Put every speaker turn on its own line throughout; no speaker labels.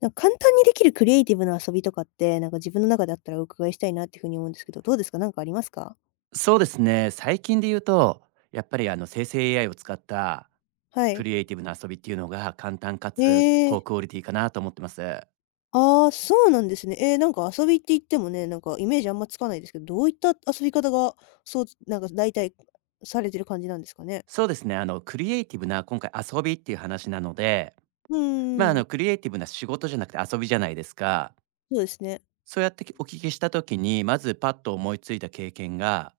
なんか簡単にできるクリエイティブな遊びとかって、なんか自分の中であったらお伺いしたいなっていうふうに思うんですけど、どうですか？なんかありますか？
そうですね、最近で言うと、やっぱり生成 AI を使った
は
ク
い。
リエイティブな遊びっていうのが簡単か
え
つ高
え。
クオリティかなと思ってます。
ああー、そうなんですね。なんか遊びって言ってもね、なんかイメージあんまつかないですけど、どういった遊び方が、そうなんか大体されてる感じなんですかね？
そうですね、クリエイティブな今回遊びっていう話なので、
うんうんうん。
クリエイティブな仕事じゃなくて遊びじゃないですか。
そうですね。
そうやってお聞きした時に、まずパッと思いついた経験が、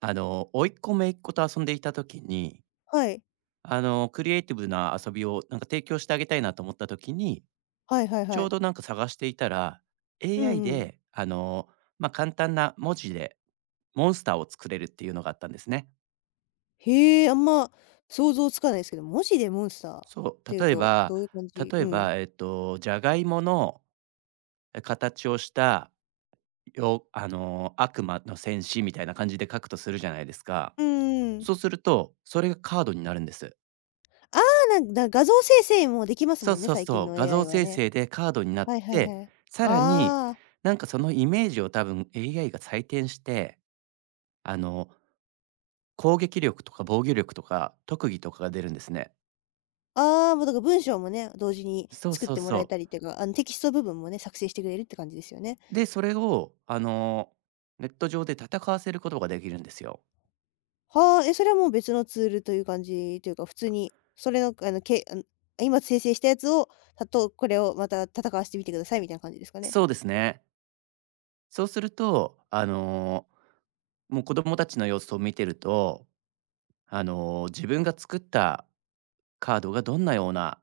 甥っ子姪っ子と遊んでいた時に、
はい。
クリエイティブな遊びをなんか提供してあげたいなと思った時に、
はいはい
ち
は
ょう
い。
どなんか探していたら、
う
AI
んうん。
で、簡単な文字でモンスターを作れるっていうのがあったんですね。
へえ、あんま想像つかないですけど、文字でモンスターっ
そう、
ていう
例え
と、
ば
どういう感じ？
例え
うん。
ば、ジャガイモの、形をした、よあの、悪魔の戦士みたいな感じで書くとするじゃないですか。
うんうんうん。
そうすると、それがカードになるんです。
ああ、なんだ画像生成もできます
そう
もんね、
そう
最
そ
近
う、
の
画像
AI は
生
ね。
成でカードになっ
はいはい
て、
はい。
さらに、
ああ、
なんかそのイメージを多分 AI が採点して、あの、攻撃力とか防御力とか特技とかが出るんですね。
ああ、もうだから文章もね、同時に
そう
作っ
そう
ても
そ
らえた
う。
りっていうか、テキスト部分もね、作成してくれるって感じですよね。
で、それをネット上で戦わせることができるんですよ。
はあ、え、それはもう別のツールという感じというか、普通に、それのあの、けあの、今生成したやつを、これをまた戦わしてみてくださいみたいな感じですかね。
そうですね。そうすると、もう子供たちの様子を見てると、自分が作ったカードがどんなような、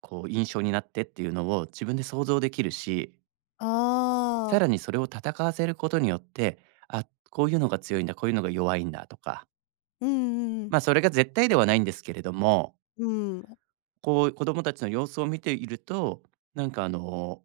こう、印象になってっていうのを自分で想像できるし、
あ
さら
あ、
にそれを戦わせることによって、あ、こういうのが強いんだ、こういうのが弱いんだとか、
うんうんうん。
それが絶対ではないんですけれども、
うん、
こう、子供たちの様子を見ていると、なんかあの、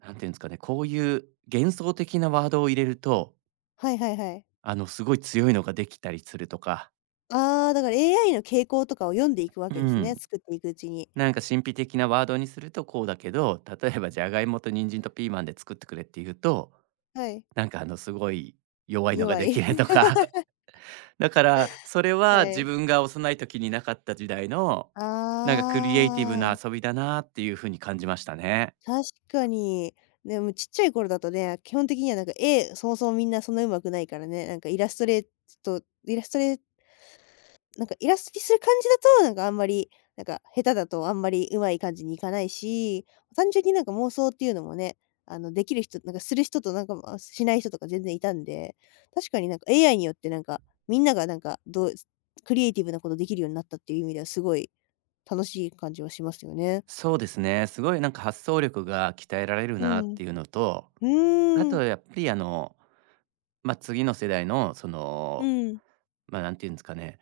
なんていうんですかね、こういう幻想的なワードを入れると、
はいはいはい。
すごい強いのができたりするとか、
ああ、だから AI の傾向とかを読んでいくわ
う
けですね、
ん、
作っていくうちに。
なんか神秘的なワードにするとこうだけど、例えばじゃがいもと人参とピーマンで作ってくれって言うと、
はい。
すごい弱いのが
弱
で
い。
きると か だからそれは
は
自
い。
分が幼い時になかった時代の、なんかクリエイティブ
あ
な
あ、
遊びだなっていう風に感じましたね。
確かに。でもちっちゃい頃だとね、基本的にはなんか絵、そもそもみんなそんな上手くないからね、なんかイラストレートイラストレなんかイラストにする感じだと、なんかあんまり、なんか下手だとあんまり上手い感じにいかないし、単純になんか妄想っていうのもね、できる人、なんかする人となんか、ま、しない人とか全然いたんで、確かになんか AI によってなんか、みんながなんかどうクリエイティブなことできるようになったっていう意味ではすごい楽しい感じはしますよね。
そうですね。すごいなんか発想力が鍛えられる
う
なっ
ん。う
ていうのと、あ
ー
と
ん、
やっぱり次の世代のそ
う
の、
ん。
まあ、なんていうんですかね、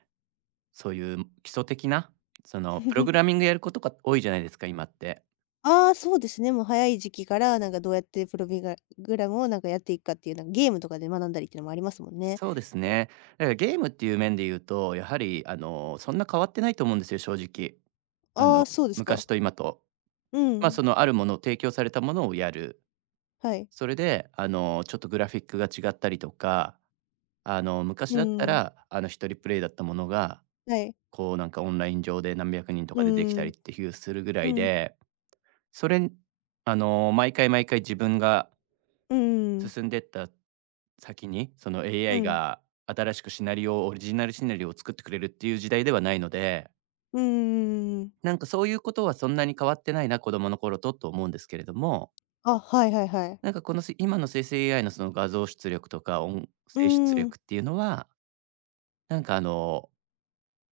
そういう基礎的な、そのプログラ ミングやることが多いじゃないですか、今って。
ああ、そうですね。もう早い時期から、なんかどうやってプロビガグラムをなんかやっていくかっていう、なんかゲームとかで学んだりっていうのもありますもんね。
そうですね。だからゲームっていう面で言うと、やはりそんな変わってないと思うんですよ、正直。あ
ああ、
の、
そうですか。
昔と今と。
う
そ
ん。
のあるものを提供されたものをやる。
はい。
それで、ちょっとグラフィックが違ったりとか、昔
う
だった
ん。
ら、一人プレイだったものが、
はい。
こう、なんかオンライン上で何百人と
う
かでできたり
ん。
っていうするぐら
う
い
ん。
で、それあの、毎回毎回自分が
うん。
進んでった先に、その
う
AI
ん。
が新しくシナリオをオリジナルシナリオを作ってくれるっていう時代ではないので、
うんうんうんうんうんうんうん
なんかそういうことはそんなに変わってないな、子供の頃と思うんですけれども、
あ、はいはいはい。
なんかこの、せ今の生成 AI のその画像出力とか音
う
声出
ーん。
力っていうのは、なんかあの、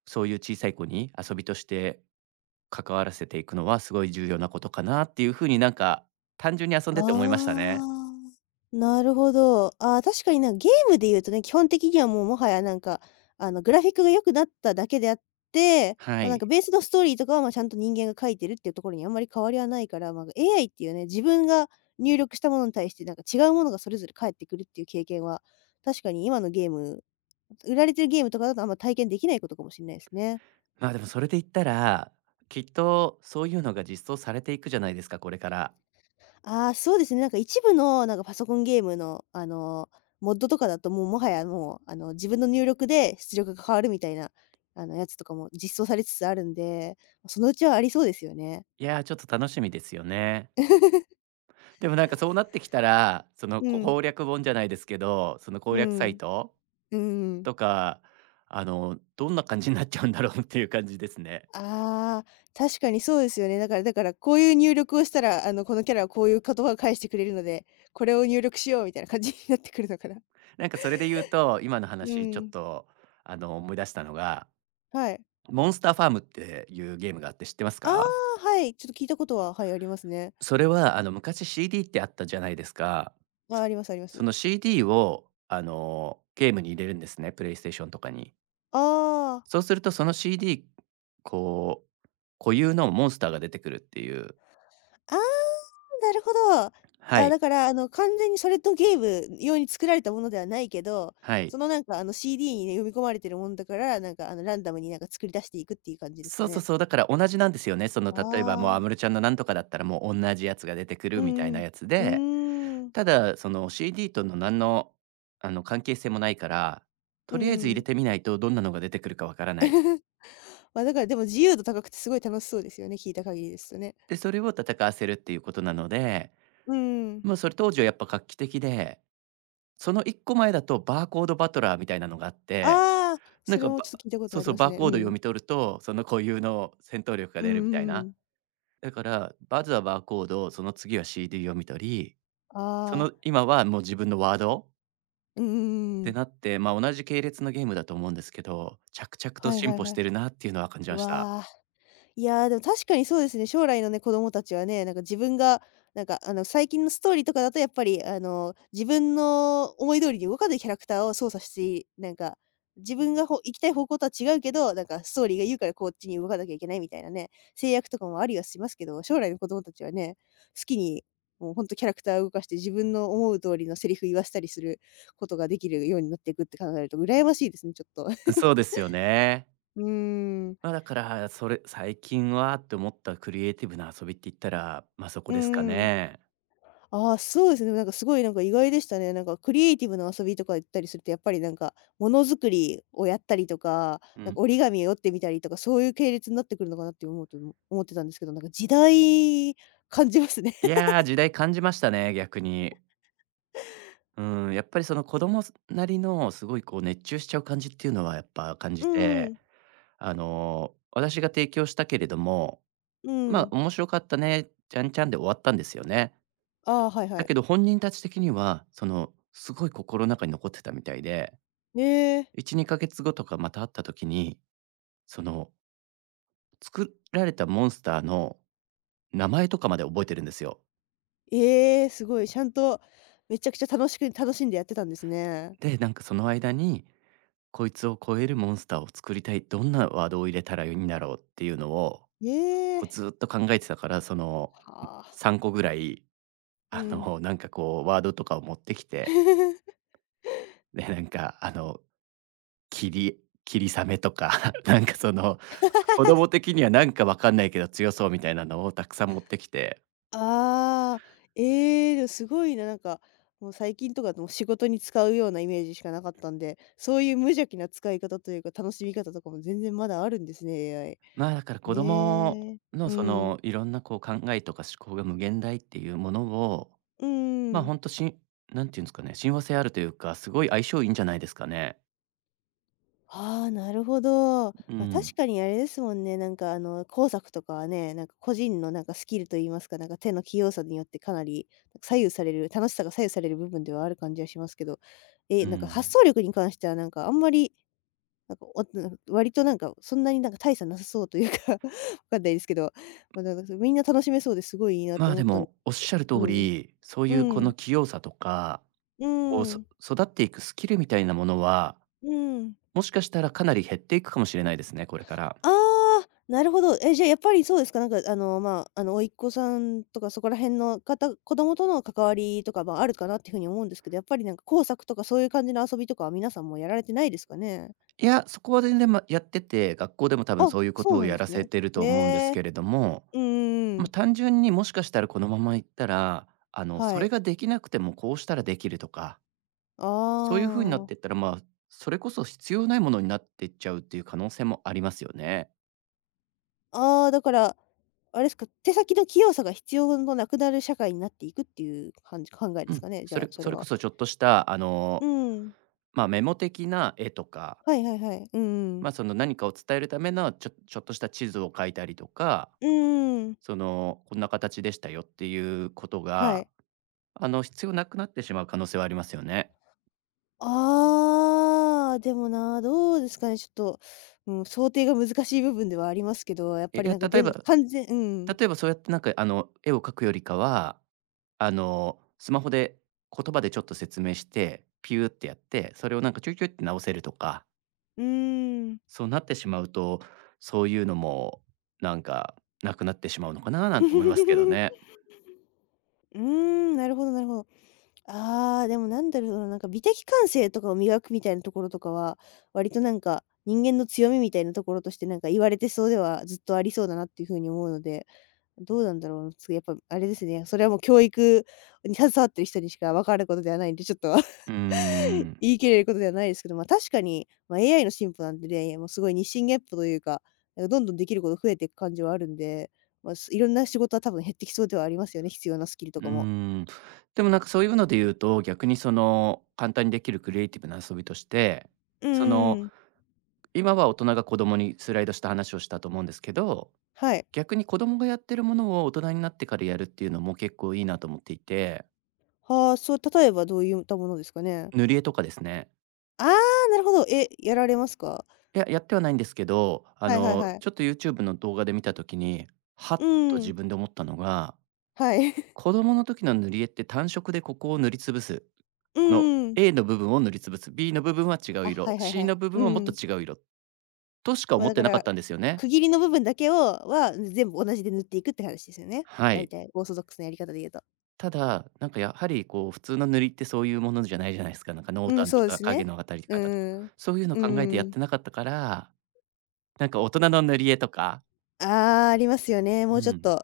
そういう小さい子に遊びとして関わらせていくのはすごい重要なことかなっていうふうになんか、単純に遊んでて思いましたね。
ああ、なるほど。ああ、確かになゲームで言うとね、基本的にはもうもはやなんか、グラフィックが良くなっただけであって、
は
まあ、なん
い。
かベースのストーリーとかは、ま、ちゃんと人間が書いてるっていうところにあんまり変わりはないから、まあ、AI っていうね、自分が入力したものに対してなんか違うものがそれぞれ返ってくるっていう経験は、確かに今のゲーム売られてるゲームとかだとあんま体験できないことかもしれないですね。
まあ、でもそれで言ったら、きっとそういうのが実装されていくじゃないですか、これから。
ああ、そうですね。なんか一部のなんかパソコンゲームの、モッドとかだと、もうもはやもう、あの、自分の入力で出力が変わるみたいな、やつとかも実装されつつあるんで、そのうちはありそうですよね。
いやー、ちょっと楽しみですよね。でもなんかそうなってきたら、その
う
こ
ん、
攻略本じゃないですけど、その攻
う
略サイ
ん、
ト
うん。
とか、どんな感じになっちゃうんだろうっていう感じですね。
ああ、確かにそうですよね。だからこういう入力をしたら、このキャラはこういう言葉を返してくれるので、これを入力しようみたいな感じになってくるのかな。
なんかそれで言うと、今の
う
話ちょっ
ん。
と、思い出したのが、
はい。
モンスターファームっていうゲームがあって知ってます
あ
か？
あ、はい。ちょっと聞いたことは、はい、ありますね。
それは、昔 CD ってあったじゃないですか。
ああ、
そ
ありますありま
そ
す。
の CD を、ゲームに入れるんですね、プレイステーションとかに。
ああ。
そうするとその CD、こう、固有のモンスターが出てくるっていう、
ああ、なるほど。
は
あ、
い。
だから、完全にそれとゲーム用に作られたものではないけど、
はい。
その、なんか、CD にね、読み込まれてるもんだから、なんか、ランダムに、なんか、作り出していくっていう感じです
そ
か
うそう
ね。
そう、だから同じなんですよね。その、
あ
例えば、もう安
あ、
室ちゃんのなんとかだったら、もう同じやつが出てくる
う
みたい
んう
な
ん。
やつ
う
で、
ーん。
ただ、その CD との何の、関係性もないから、
う
と
ー
りあえず入れ
ん。
てみないとどんなのが出てくるかわからない。
まあ、だから、でも自由度高くてすごい楽しそうですよね、聞いた限りですとね。
で、それを戦わせるっていうことなので、
うーん。
もうそれ当時はやっぱ画期的で、その一個前だとバーコードバトラーみたいなのがあって、
ああ、
なん
それ
か
もち
ば
ょっと聞いたこと
そ
あ
う
り
そう、
ます
バー
ね。う
コード読
ん。
み取ると、その固有の戦闘力が
うんう
出
ん
るみたい
う
な。
ん。
だから、まずはバーコード、その次は CD 読み取り、そ
ああ、
の、今はもう自分のワード
うんうんうんうんああううんう
っ
んう
て
ん
なって、まあ、同じ系列のゲームだと思うんですけど、着々と
はい
進
はい
歩し
はい。
てるなっていうのは感じました。
わあ。いやー、でも確かにそうですね。将来のね、子供たちはね、なんか自分が、なんか最近のストーリーとかだとやっぱり自分の思い通りに動かないキャラクターを操作して、なんか、自分が行きたい方向とは違うけど、なんかストーリーが言うからこっちに動かなきゃいけないみたいなね、制約とかもありはしますけど、将来の子供たちはね、好きにもうほんとキャラクターを動かして自分の思う通りのセリフ言わせたりすることができるようになっていくって考えると羨ましいですね、ちょっと。
そうですよね。
うーん。
まあ、だから、それ最近はって思ったクリエイティブな遊びって言ったら、そこ
う
ですか
ーん。
ね。
ああ、そうですね。なんかすごいなんか意外でしたね。なんかクリエイティブな遊びとか行ったりすると、やっぱりなんかものづくりをやったりとか、
う
なん
ん。
か折り紙を折ってみたりとか、そういう系列になってくるのかなって思うと思ってたんですけど、なんか時代感じますね。
いやー、時代感じましたね、逆に。うん、やっぱりその子供なりのすごいこう熱中しちゃう感じっていうのはやっぱ感
う
じて、
ん、
私が提供したけれども、
うん。
面白かったね、ちゃんちゃんで終わったんですよね。
ああ、はいは
だ
い。
けど本人たち的には、その、すごい心の中に残ってたみたいで、
ええ、
1、2ヶ月後とかまた会った時に、その、作られたモンスターの名前とかまで覚えてるんですよ。
ええ、すごい。ちゃんとめちゃくちゃ楽しく楽しんでやってたんですね。
で、なんかその間に、こいつを超えるモンスターを作りたい、どんなワードを入れたらいいんだろうっていうのを、
え
こう
え、
ずっと考えてたから、その、
はあ、
3個ぐらい、
うん。
なんかこうワードとかを持ってきて、で、きり霧雨とか なんかその子供的にはなんかわかんないけど強そうみたいなのをたくさん持ってきて、
ああ、ええ、でもすごいな、なんか、もう最近とかもう仕事に使うようなイメージしかなかったんで、そういう無邪気な使い方というか、楽しみ方とかも全然まだあるんですね、AI。
まあ、だから子供
ええ、
の
う
そ
ん。
のいろんなこう考えとか思考が無限大っていうものを、
うん
まあ、
う
ほ
ん。
んとしん何て言うんですかね、親和性あるというか、すごい相性いいんじゃないですかね。
ああ、なるほど。
う
まあ、確
ん、
かにあれですもんね、なんか工作とかはね、なんか個人のなんかスキルといいますか、なんか手の器用さによってかなり左右される楽しさが左右される部分ではある感じはしますけど、
う
え、なんか発
ん。
想力に関してはなんかあんまりなんか、なんか割となんか、そんなになんか大差なさそうというか わかんないですけど、まあ、なんか、みんな楽しめそうですごいいいなと
まあ、
思
で
ったんで
もおっしゃる通
うん。
り、そうい
う
うこの
ん。
器用さとか、
う
こう、
ー
そ
ん。
育っていくスキルみたいなものは、
うん。
もしかしたらかなり減っていくかもしれないですね、これから。
ああ、なるほど。え、じゃあやっぱりそうですか、なんかまあ、甥っ子さんとかそこら辺の子供との関わりとか、まあ、あるかなっていうふうに思うんですけど、やっぱりなんか工作とかそういう感じの遊びとかは皆さんもやられてないですかね？
いや、そこは全然、やってて、学校でも多分
あ、
そういうこ
そ
と
う
を
なん
や
で
ら
す
せ
ね。
てると思うんです
へ
け
え。
れども、
うんうんうん。
単純にもしかしたらこのままいったら、そ
は
れ
い。
ができなくてもこうしたらできるとか、
あ
そういう風になってっ
あ。
たら、まあ、それこそ必要ないものになってっちゃうっていう可能性もありますよね。
ああ、だから、あれですか、手先の器用さが必要のなくなる社会になっていくっていう考え
う
です
ん、
かね、じ
そ
ゃあ、
れ
それ
こ
は。
そちょっとした、
うん。
メモ的な絵とか、
はいはいはい。うんうん。
その何かを伝えるためのちょっとした地図を描いたりとか、
うんうん。
その、こんな形でしたよっていうこと
は
が
い。
必要なくなってしまう可能性はありますよね。
ああ、でもな、どうですかね、ちょっと、うん、想定が難しい部分ではありますけど、やっ
え、
ぱ
い
り
や、
なんか
例え
でん
ば
完全うん。
例えばそうやってなんか、絵を描くよりかは、あの、スマホで言葉でちょっと説明して、ピューってやって、それをなんかちょいちょいって直せるとか、
うーん。
そうなってしまうと、そういうのもなんかなくなってしまうのかななんて思いますけどね。
うーん、なるほどなるほど。ああ、でもなんだろうな、なんか美的感性とかを磨くみたいなところとかは、割となんか、人間の強みみたいなところとしてなんか言われてそうではずっとありそうだなっていう風に思うので、どうなんだろう、つやっぱあれですね、それはもう教育に携わってる人にしか分かることではないんで、ちょっと
うー ん、
言い切れることではないですけど、ま、確かに、まあ、AI の進歩なんでね、もうすごい日進月歩というか、なんかどんどんできること増えていく感じはあるんで、まあ、すいろんな仕事は多分減ってきそうではありますよね、必要なスキル
う
と
ー
かも。
ん。でもなんかそういうので言うと、逆にその簡単にできるクリエイティブな遊びとして、
うー
その
うん。
今は大人が子供にスライドした話をしたと思うんですけど、
はい。
逆に子供がやってるものを大人になってからやるっていうのも結構いいなと思っていて、
はあ、そう、例えばどういったものですかね？
塗り絵とかですね。
ああ、なるほど。え、やられますか？
いや、やってはないんですけど、あ
はいはい
の、
はい。
ちょっと YouTube の動画で見た時に、は
う
っと
ー
自
ん、
分で思ったのが、
はい。
子供の時の塗り絵って単色でここを塗りつぶす。
う
この
ーん。
A の部分を塗りつぶす。B の部分は違う
あ、は
色。
いはい
C
は
の
い。
部
う
分はもっ
ー
と
ん。
違う色。としか
ま、あ
思っ
だか
てなかっ
ら、
たんですよね。
区切りの部分だけをは、全部同じで塗っていくって話ですよね？
は
大
い。
体オーソドックスなやり方で言うと。
ただ、なんかやはりこう普通の塗りってそういうものじゃないじゃないですか。なんか濃
うん、
淡
そ
と
うで
か
す
影
ね。
の当たり
う
方とか、
ーん。う
そういうの
ー
考えてやっ
ん。
てなかったから、なんか大人の塗り絵とか、
ああ、ありますよね。
う
もうちょっ
ん。
と、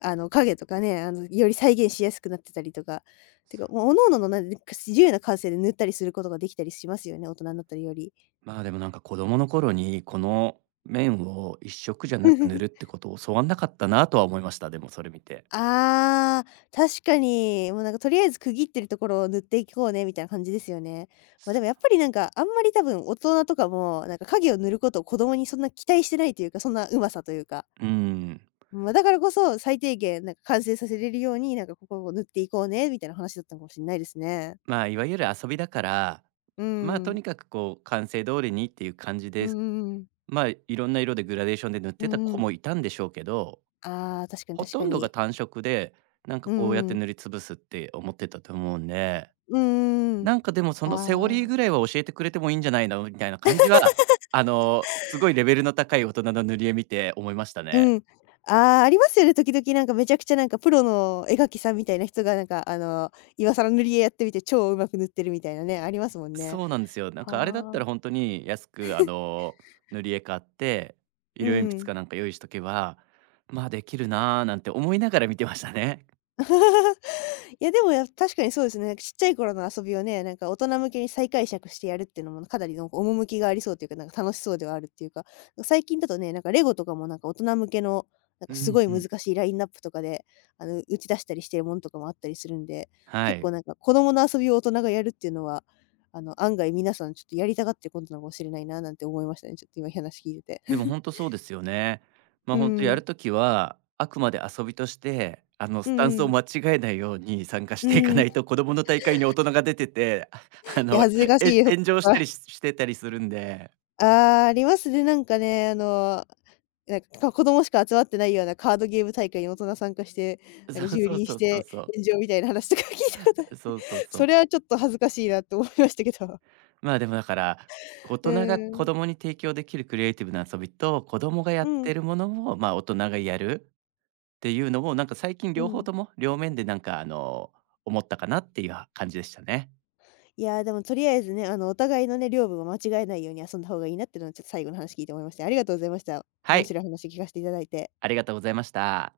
影とかね、より再現しやすくなってたりとか。て
そ
か、
う、
もう、各々ののなんで、自由な感性で塗ったりすることができたりしますよね、大人になったりより。
まあ、でもなんか子供の頃にこの面を一色じゃなく塗るっ てことを教わんなかったなとは思いました。でもそれ見て。
ああ、確かに。もうなんかとりあえず区切ってるところを塗っていこうねみたいな感じですよね。
す、
ま、でもやっぱりなんか、あんまり多分大人とかも、なんか影を塗ることを子供にそんな期待してないというか、そんな上手さというか。
うん。
ま、だからこそ、最低限なんか完成させれるように、なんかここを塗っていこうねみたいな話だったのかもしれないですね。
まあ、いわゆる遊びだから、
うー
まあ、と
ん。
にかくこう完成通りにっていう感じ
う
で
んう
す。
んうん。
まあ、いろんな色でグラデーションで塗っ
う
てた
ん
子
うん。
もいたんでしょうけど、
ああ、確かに
ほ
確
と
か
んどが
に。
単色で、なんか
う
こうやっ
んう
て
ん。
塗りつぶすって思ってたと思うんで、
うんうんうん。
なんかでもそのセオリー
ああ、
ぐらいは教えてくれてもいいんじゃないのみたいな感じは、あの、すごいレベルの高い大人の塗り絵見て思いました
う
ね。
ん。ああ、ありますよね、時々なんかめちゃくちゃなんかプロの絵描きさんみたいな人がなんか今更塗り絵やってみて超上手く塗ってるみたいなね、ありますもんね。
そうなんですよ。なんかあれだった
は
ら
あ。
本当に安く塗り絵買って、
う
色鉛筆
ん。
かなんか用意しとけば、まあできるなーなんて思いながら見てましたね。
いや、でも、や確かにそうですね。ちっちゃい頃の遊びをね、なんか大人向けに再解釈してやるっていうのも、かなりなんか趣がありそうというか、なんか楽しそうではあるっていうか、最近だとね、なんかレゴとかもなんか大人向けの、なんか
う
すご
ん
い
う
難
ん。
しいラインナップとかで、打ち出したりしてるものとかもあったりするんで、
は
結構
い。
なんか子供の遊びを大人がやるっていうのは、案外皆さんちょっとやりたがってることなのかもしれないな、なんて思いましたね。ちょっと今話聞いてて。
でも 本当そうですよね。ま、あ
う
本とや
ん。
るときは、あくまで遊びとして、あの、
う
スタン
ん
ス
う
を
ん。
間違えないように参加し
う
ていか
ん。
な
い
いと、子供の大会に大人が出てて あ
や、
の、
恥ずかしい。
炎上した りしてたりするんで。
ああ、ありますね。なんかね、なんか、子供しか集まってないようなカードゲーム大会に大人参加して、な
そ
んか
う
蹂
そう
躙
そ
し
うそう
て
そう。
炎上みたいな話とか 聞いたことあって、
そうそうそ
そ
う。
れはちょっと恥ずかしいなって思いましたけど。
まあ、でもだから、大
う
人が子
ん。
供に提供できるクリエイティブな遊びと、子供がや
う
って
ん、
るものを、ま、大人がやるっていうのも、なんか最近
う
両方
ん。
とも、両面でなんか、あの、思ったかなっていう感じでしたね。
いやー、でもとりあえずね、お互いのね、領分を間違えないように遊んだ方がいいなっていうのは、ちょっと最後の話聞いて思いました。ありがとうございました。
は
面
い。
白い話聞かせていただいて。
ありがとうございました。